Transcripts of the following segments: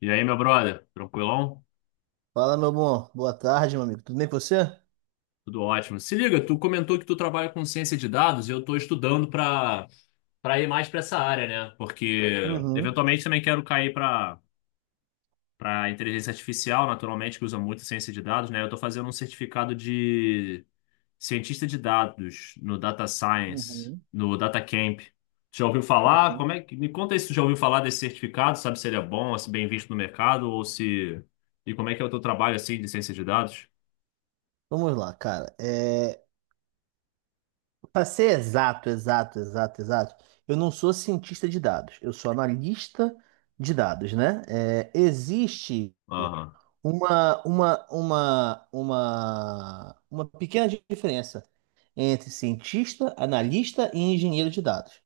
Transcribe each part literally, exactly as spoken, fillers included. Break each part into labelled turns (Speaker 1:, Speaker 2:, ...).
Speaker 1: E aí, meu brother? Tranquilão?
Speaker 2: Fala, meu bom. Boa tarde, meu amigo. Tudo bem com você?
Speaker 1: Tudo ótimo. Se liga, tu comentou que tu trabalha com ciência de dados e eu estou estudando para para ir mais para essa área, né? Porque
Speaker 2: Uhum,
Speaker 1: eventualmente também quero cair para para inteligência artificial, naturalmente, que usa muito ciência de dados, né? Eu estou fazendo um certificado de cientista de dados no Data Science,
Speaker 2: uhum,
Speaker 1: no Data Camp. Já ouviu falar?
Speaker 2: uhum.
Speaker 1: Como é que me conta aí se tu já ouviu falar desse certificado? Sabe se ele é bom, se bem visto no mercado ou se e como é que é o teu trabalho assim de ciência de dados?
Speaker 2: Vamos lá, cara. É... Para ser exato, exato, exato, exato, eu não sou cientista de dados. Eu sou analista de dados, né? É, existe uma, uma, uma, uma, uma pequena diferença entre cientista, analista e engenheiro de dados.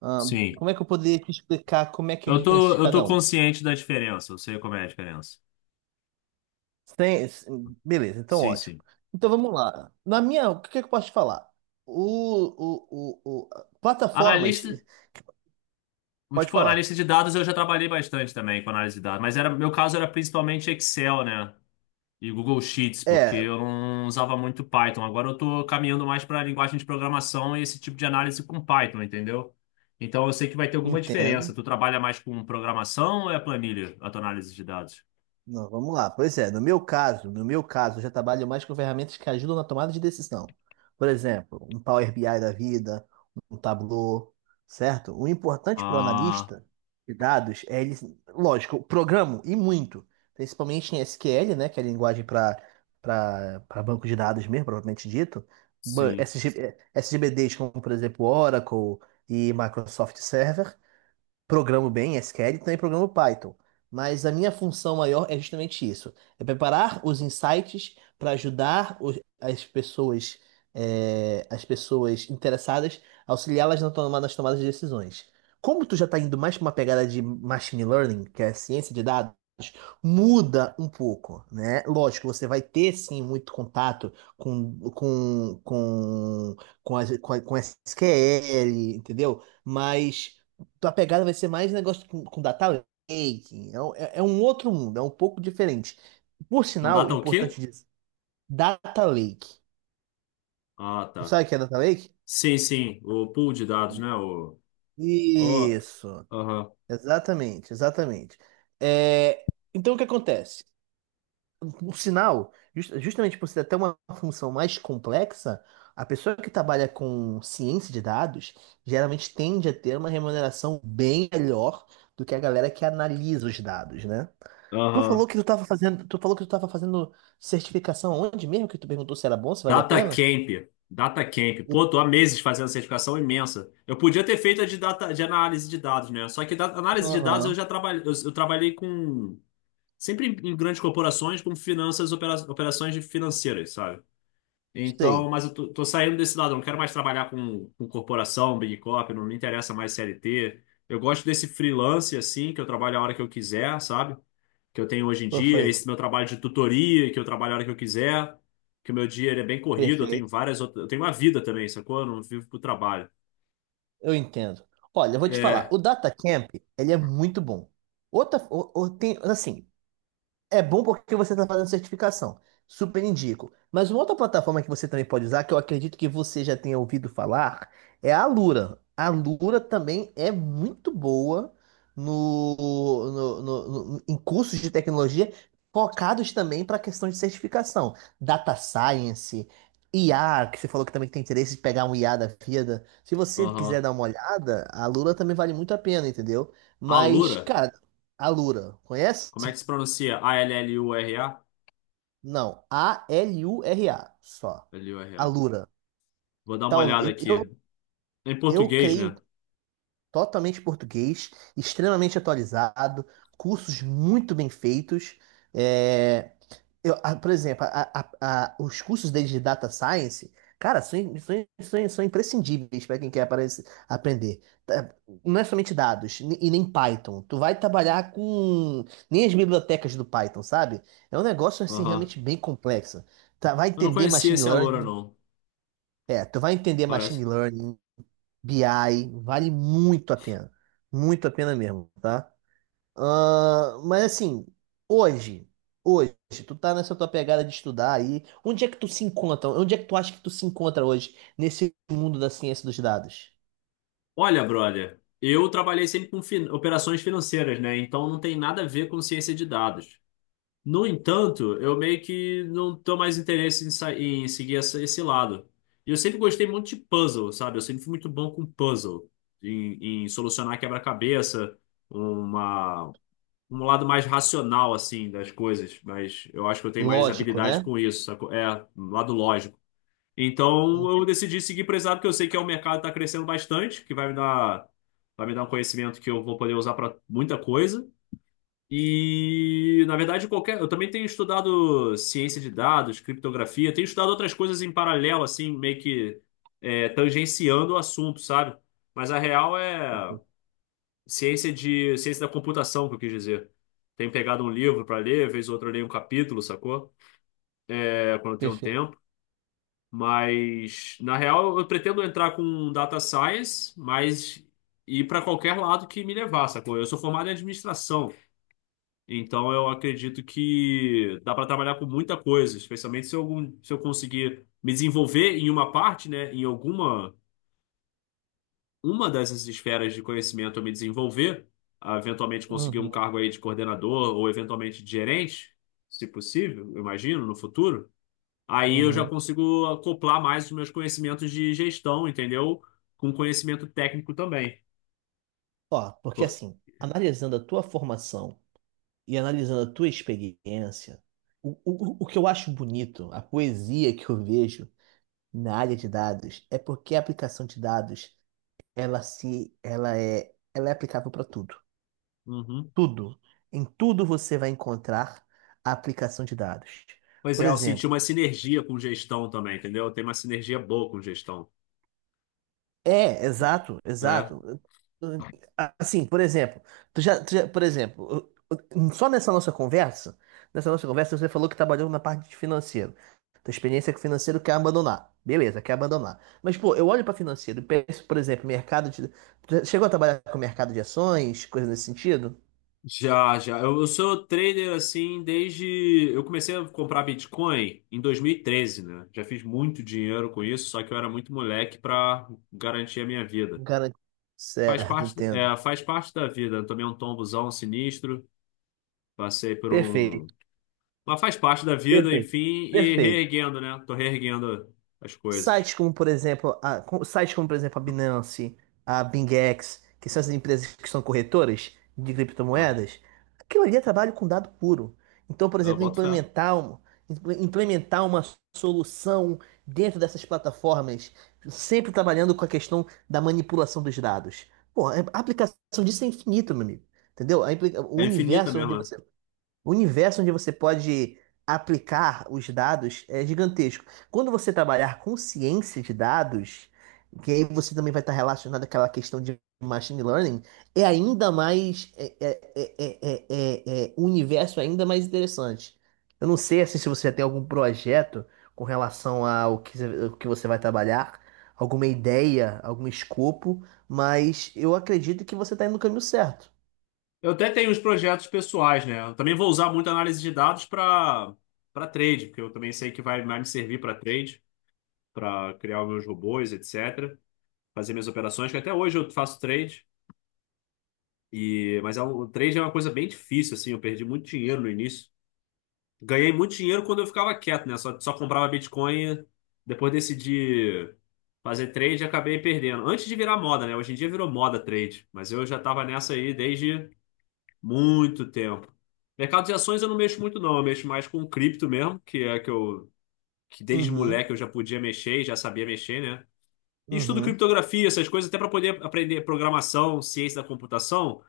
Speaker 2: Ah,
Speaker 1: Sim.
Speaker 2: como é que eu poderia te explicar como é que é a
Speaker 1: Eu
Speaker 2: diferença
Speaker 1: tô,
Speaker 2: de
Speaker 1: eu tô
Speaker 2: cada um?
Speaker 1: consciente da diferença, eu sei como é a diferença.
Speaker 2: Sem, sem- beleza, então
Speaker 1: Sim,
Speaker 2: ótimo.
Speaker 1: sim.
Speaker 2: Então vamos lá. Na minha, o que é que eu posso te falar? O, o, o, o- Plataformas,
Speaker 1: Analista,
Speaker 2: pode
Speaker 1: tipo,
Speaker 2: falar.
Speaker 1: analista de dados eu já trabalhei bastante também com análise de dados, mas era, meu caso era principalmente Excel, né? E Google Sheets, porque
Speaker 2: É,
Speaker 1: eu não usava muito Python. Agora eu tô caminhando mais para linguagem de programação e esse tipo de análise com Python, entendeu? Então eu sei que vai ter alguma diferença.
Speaker 2: Nintendo.
Speaker 1: Tu trabalha mais com programação ou é planilha, a tua análise de dados?
Speaker 2: Não, vamos lá. Pois é, no meu caso, no meu caso, eu já trabalho mais com ferramentas que ajudam na tomada de decisão. Por exemplo, um Power B I da vida, um Tableau, certo? O importante para o
Speaker 1: Ah,
Speaker 2: analista de dados é ele, lógico, programa e muito, principalmente em S Q L, né, que é a linguagem para para banco de dados mesmo, propriamente dito.
Speaker 1: sim.
Speaker 2: Ba- S G, eh, S G B Ds como, por exemplo, Oracle e Microsoft Server, programo bem S Q L e também programo Python. Mas a minha função maior é justamente isso: é preparar os insights para ajudar os- as pessoas, é, as pessoas interessadas, auxiliá-las na toma- nas tomadas de decisões. Como tu já está indo mais para uma pegada de machine learning, que é ciência de dados, muda um pouco, né? Lógico, você vai ter sim muito contato com com com com, as- com, a- com S Q L, entendeu? Mas tua pegada vai ser mais negócio com, com data lake. É, um- é- é um outro mundo, é um pouco diferente. Por
Speaker 1: Com
Speaker 2: sinal, é
Speaker 1: data o quê?
Speaker 2: importante dizer, data lake.
Speaker 1: Ah,
Speaker 2: Tu
Speaker 1: tá.
Speaker 2: sabe o que é data lake?
Speaker 1: Sim, sim, o pool de dados, né? O, o,
Speaker 2: Isso,
Speaker 1: aham,
Speaker 2: exatamente, exatamente. É, então o que acontece? Por sinal, jus- justamente por ser até uma função mais complexa, a pessoa que trabalha com ciência de dados geralmente tende a ter uma remuneração bem melhor do que a galera que analisa os dados, né? Tu falou
Speaker 1: aham.
Speaker 2: que tu tava fazendo, tu falou que tu tava fazendo certificação onde mesmo? Que tu perguntou se era bom, se valia a
Speaker 1: Data
Speaker 2: pena?
Speaker 1: Camp, Data Camp.
Speaker 2: O-
Speaker 1: Pô, tô há meses fazendo certificação imensa. Eu podia ter feito a de, data, de análise de dados, né? Só que da, análise de dados eu
Speaker 2: Aham,
Speaker 1: já trabalhei, eu, eu trabalhei com, sempre em, em grandes corporações, com finanças, opera, operações de financeiras, sabe? Então,
Speaker 2: sei.
Speaker 1: mas eu tô, tô saindo desse lado, eu não quero mais trabalhar com, com corporação, Big Corp, não me interessa mais C L T. Eu gosto desse freelance, assim, que eu trabalho a hora que eu quiser, sabe? Que eu tenho hoje em dia,
Speaker 2: Perfeito,
Speaker 1: esse meu trabalho de tutoria, que eu trabalho a hora que eu quiser, que o meu dia ele é bem corrido, eu tenho
Speaker 2: perfeito.
Speaker 1: várias outras, eu tenho uma vida também, sacou? Eu não vivo pro trabalho.
Speaker 2: Eu entendo. Olha, eu vou te falar,
Speaker 1: É,
Speaker 2: o Datacamp, ele é muito bom. Outra, o, o- tem, assim. É bom porque você está fazendo certificação. Super indico. Mas uma outra plataforma que você também pode usar, que eu acredito que você já tenha ouvido falar, é a Alura. A Alura também é muito boa no, no- no- no- em cursos de tecnologia focados também para a questão de certificação. Data Science, I A, que você falou que também tem interesse de pegar um I A da vida. Se você quiser
Speaker 1: aham.
Speaker 2: dar uma olhada, a Alura também vale muito a pena, entendeu? Mas,
Speaker 1: Alura,
Speaker 2: cara, a Alura, conhece?
Speaker 1: como é que se pronuncia? A L L U R A?
Speaker 2: Não, A L U R A, só.
Speaker 1: L U R A.
Speaker 2: Alura.
Speaker 1: Vou dar uma
Speaker 2: Tal,
Speaker 1: olhada
Speaker 2: eu,
Speaker 1: aqui.
Speaker 2: eu
Speaker 1: É em
Speaker 2: eu
Speaker 1: português,
Speaker 2: creio
Speaker 1: né?
Speaker 2: totalmente português, extremamente atualizado, cursos muito bem feitos. É, eu, ah, por exemplo, a- a- a- os cursos deles de Data Science, cara, são, im- são, im- são, im- são imprescindíveis para quem quer aparece- aprender. Tá, não é somente dados, ne- e nem Python. Tu vai trabalhar com nem as bibliotecas do Python, sabe? É um negócio assim
Speaker 1: Aham.
Speaker 2: realmente bem complexo. Tá, vai
Speaker 1: Eu não
Speaker 2: entender
Speaker 1: conhecia
Speaker 2: machine
Speaker 1: esse Alura,
Speaker 2: learning.
Speaker 1: não.
Speaker 2: É, tu vai entender machine
Speaker 1: Parece.
Speaker 2: learning, B I, vale muito a pena. Muito a pena mesmo, tá? Ah, mas assim, hoje, hoje, tu tá nessa tua pegada de estudar aí. Onde é que tu se encontra? Onde é que tu acha que tu se encontra hoje nesse mundo da ciência dos dados?
Speaker 1: Olha, brother, eu trabalhei sempre com fin- operações financeiras, né? Então não tem nada a ver com ciência de dados. No entanto, eu meio que não tô mais interesse em, sa- em seguir essa- esse lado. E eu sempre gostei muito de puzzle, sabe? Eu sempre fui muito bom com puzzle, em, em solucionar quebra-cabeça, uma, um lado mais racional, assim, das coisas. Mas eu acho que eu tenho mais
Speaker 2: Lógico,
Speaker 1: habilidade
Speaker 2: né?
Speaker 1: com isso, sacou? É, um lado lógico. Então eu
Speaker 2: Uhum,
Speaker 1: decidi seguir por esse lado, porque eu sei que é um mercado que tá crescendo bastante, que vai me dar, vai me dar um conhecimento que eu vou poder usar para muita coisa. E, na verdade, qualquer. Eu também tenho estudado ciência de dados, criptografia, tenho estudado outras coisas em paralelo, assim, meio que é, tangenciando o assunto, sabe? Mas a real é ciência de ciência da computação, que eu quis dizer. Tenho pegado um livro para ler, vez ou outra eu leio um capítulo, sacou? É, quando eu tenho um
Speaker 2: perfeito.
Speaker 1: tempo. Mas, na real, eu pretendo entrar com data science, mas ir para qualquer lado que me levar, sacou? Eu sou formado em administração. Então eu acredito que dá para trabalhar com muita coisa, especialmente se eu, se eu conseguir me desenvolver em uma parte, né, em alguma uma dessas esferas de conhecimento eu me desenvolver, ah, eventualmente conseguir um
Speaker 2: Uhum,
Speaker 1: cargo aí de coordenador ou eventualmente de gerente, se possível, eu imagino, no futuro. Aí eu já
Speaker 2: uhum.
Speaker 1: consigo acoplar mais os meus conhecimentos de gestão, entendeu? Com conhecimento técnico também.
Speaker 2: Ó, porque
Speaker 1: Por-
Speaker 2: assim, analisando a tua formação e analisando a tua experiência, o, o, o que eu acho bonito, a poesia que eu vejo na área de dados é porque a aplicação de dados ela se ela é ela é aplicável para tudo.
Speaker 1: Uhum.
Speaker 2: Tudo. Em tudo você vai encontrar a aplicação de dados.
Speaker 1: Pois
Speaker 2: Por
Speaker 1: é, eu senti
Speaker 2: exemplo.
Speaker 1: uma sinergia com gestão também, entendeu? Tem uma sinergia boa com gestão.
Speaker 2: É, exato,
Speaker 1: É.
Speaker 2: exato. Assim, por exemplo, tu já, tu já- por exemplo, só nessa nossa conversa, nessa nossa conversa você falou que trabalhou na parte de financeiro. Tua experiência com financeiro quer abandonar. Beleza, quer abandonar. Mas, pô, eu olho para financeiro e penso, por exemplo, mercado de... tu já chegou a trabalhar com mercado de ações, coisa nesse sentido?
Speaker 1: Já, já. Eu, eu sou trader assim desde. Eu comecei a comprar Bitcoin em dois mil e treze, né? Já fiz muito dinheiro com isso, só que eu era muito moleque para garantir a minha vida.
Speaker 2: Garanto.
Speaker 1: Faz
Speaker 2: Certo,
Speaker 1: parte,
Speaker 2: entendo.
Speaker 1: da- é, faz parte da vida. Eu tomei um tombozão sinistro, passei por um.
Speaker 2: Perfeito,
Speaker 1: Mas faz parte da vida,
Speaker 2: perfeito,
Speaker 1: enfim, e
Speaker 2: perfeito.
Speaker 1: reerguendo, né? Tô reerguendo as coisas.
Speaker 2: Sites como, por exemplo, a, com- sites como, por exemplo, a Binance, a BingEx, que são essas empresas que são corretoras de
Speaker 1: Aham.
Speaker 2: criptomoedas, aquilo ali é trabalho com dado puro. Então, por
Speaker 1: Eu
Speaker 2: exemplo,
Speaker 1: boto fé.
Speaker 2: implementar, um- imple- implementar uma solução dentro dessas plataformas, sempre trabalhando com a questão da manipulação dos dados. Pô, é, a aplicação disso é infinito, meu amigo. Entendeu? A implica- o
Speaker 1: É infinita
Speaker 2: universo é onde
Speaker 1: mesmo, né?
Speaker 2: você O universo onde você pode aplicar os dados é gigantesco. Quando você trabalhar com ciência de dados, que aí você também vai estar relacionado àquela questão de machine learning, é ainda mais é, é, é, é, é, é, um universo é ainda mais interessante. Eu não sei assim, se você já tem algum projeto com relação ao que, você- o que você vai trabalhar, alguma ideia, algum escopo, mas eu acredito que você está indo no caminho certo.
Speaker 1: Eu até tenho uns projetos pessoais, né? Eu também vou usar muito análise de dados para para trade, porque eu também sei que vai mais me servir para trade, para criar os meus robôs, et cetera. Fazer minhas operações, que até hoje eu faço trade. E mas é um- o trade é uma coisa bem difícil, assim. Eu perdi muito dinheiro no início. Ganhei muito dinheiro quando eu ficava quieto, né? Só, só comprava Bitcoin. Depois decidi fazer trade e acabei perdendo. Antes de virar moda, né? Hoje em dia virou moda trade, mas eu já estava nessa aí desde muito tempo. Mercado de ações eu não mexo muito, não. Eu mexo mais com cripto mesmo, que é que eu que desde
Speaker 2: Uhum,
Speaker 1: moleque eu já podia mexer, e já sabia mexer, né? E estudo
Speaker 2: uhum.
Speaker 1: criptografia, essas coisas, até para poder aprender programação, ciência da computação,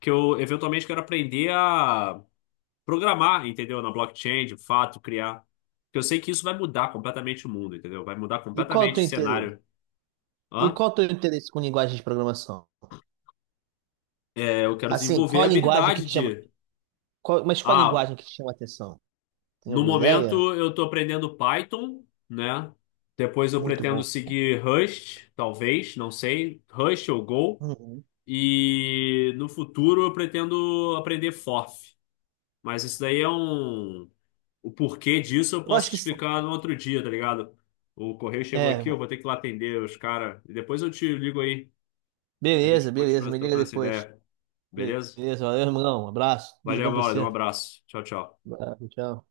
Speaker 1: que eu eventualmente quero aprender a programar, entendeu? Na blockchain, de fato, criar. Porque eu sei que isso vai mudar completamente o mundo, entendeu? Vai mudar
Speaker 2: E qual é o
Speaker 1: completamente o
Speaker 2: teu interesse?
Speaker 1: cenário.
Speaker 2: E
Speaker 1: Hã?
Speaker 2: qual o teu interesse com linguagem de programação?
Speaker 1: É, eu quero
Speaker 2: Assim,
Speaker 1: desenvolver
Speaker 2: qual
Speaker 1: a
Speaker 2: a linguagem que
Speaker 1: habilidade
Speaker 2: te chama?
Speaker 1: de.
Speaker 2: Qual- mas qual a
Speaker 1: Ah,
Speaker 2: linguagem que te chama a atenção? Tem
Speaker 1: no
Speaker 2: alguma ideia?
Speaker 1: momento, eu estou aprendendo Python, né? Depois eu
Speaker 2: Muito
Speaker 1: pretendo
Speaker 2: bom.
Speaker 1: seguir Rust, talvez, não sei, Rust ou Go.
Speaker 2: Uhum.
Speaker 1: E no futuro eu pretendo aprender Forth. Mas isso daí é um. O porquê disso eu
Speaker 2: Eu
Speaker 1: posso
Speaker 2: acho
Speaker 1: te
Speaker 2: que sim.
Speaker 1: explicar no outro dia, tá ligado? O correio chegou
Speaker 2: É,
Speaker 1: aqui, eu vou ter que ir lá atender os caras. E depois eu te ligo aí. A gente
Speaker 2: beleza, beleza.
Speaker 1: continua
Speaker 2: Me liga
Speaker 1: trocando essa
Speaker 2: depois.
Speaker 1: ideia, beleza?
Speaker 2: Beleza, valeu, irmão. Um abraço. Tudo de
Speaker 1: Valeu,
Speaker 2: bom pra
Speaker 1: Mauro. Um
Speaker 2: você.
Speaker 1: abraço. Tchau, tchau.
Speaker 2: Abraço, tchau.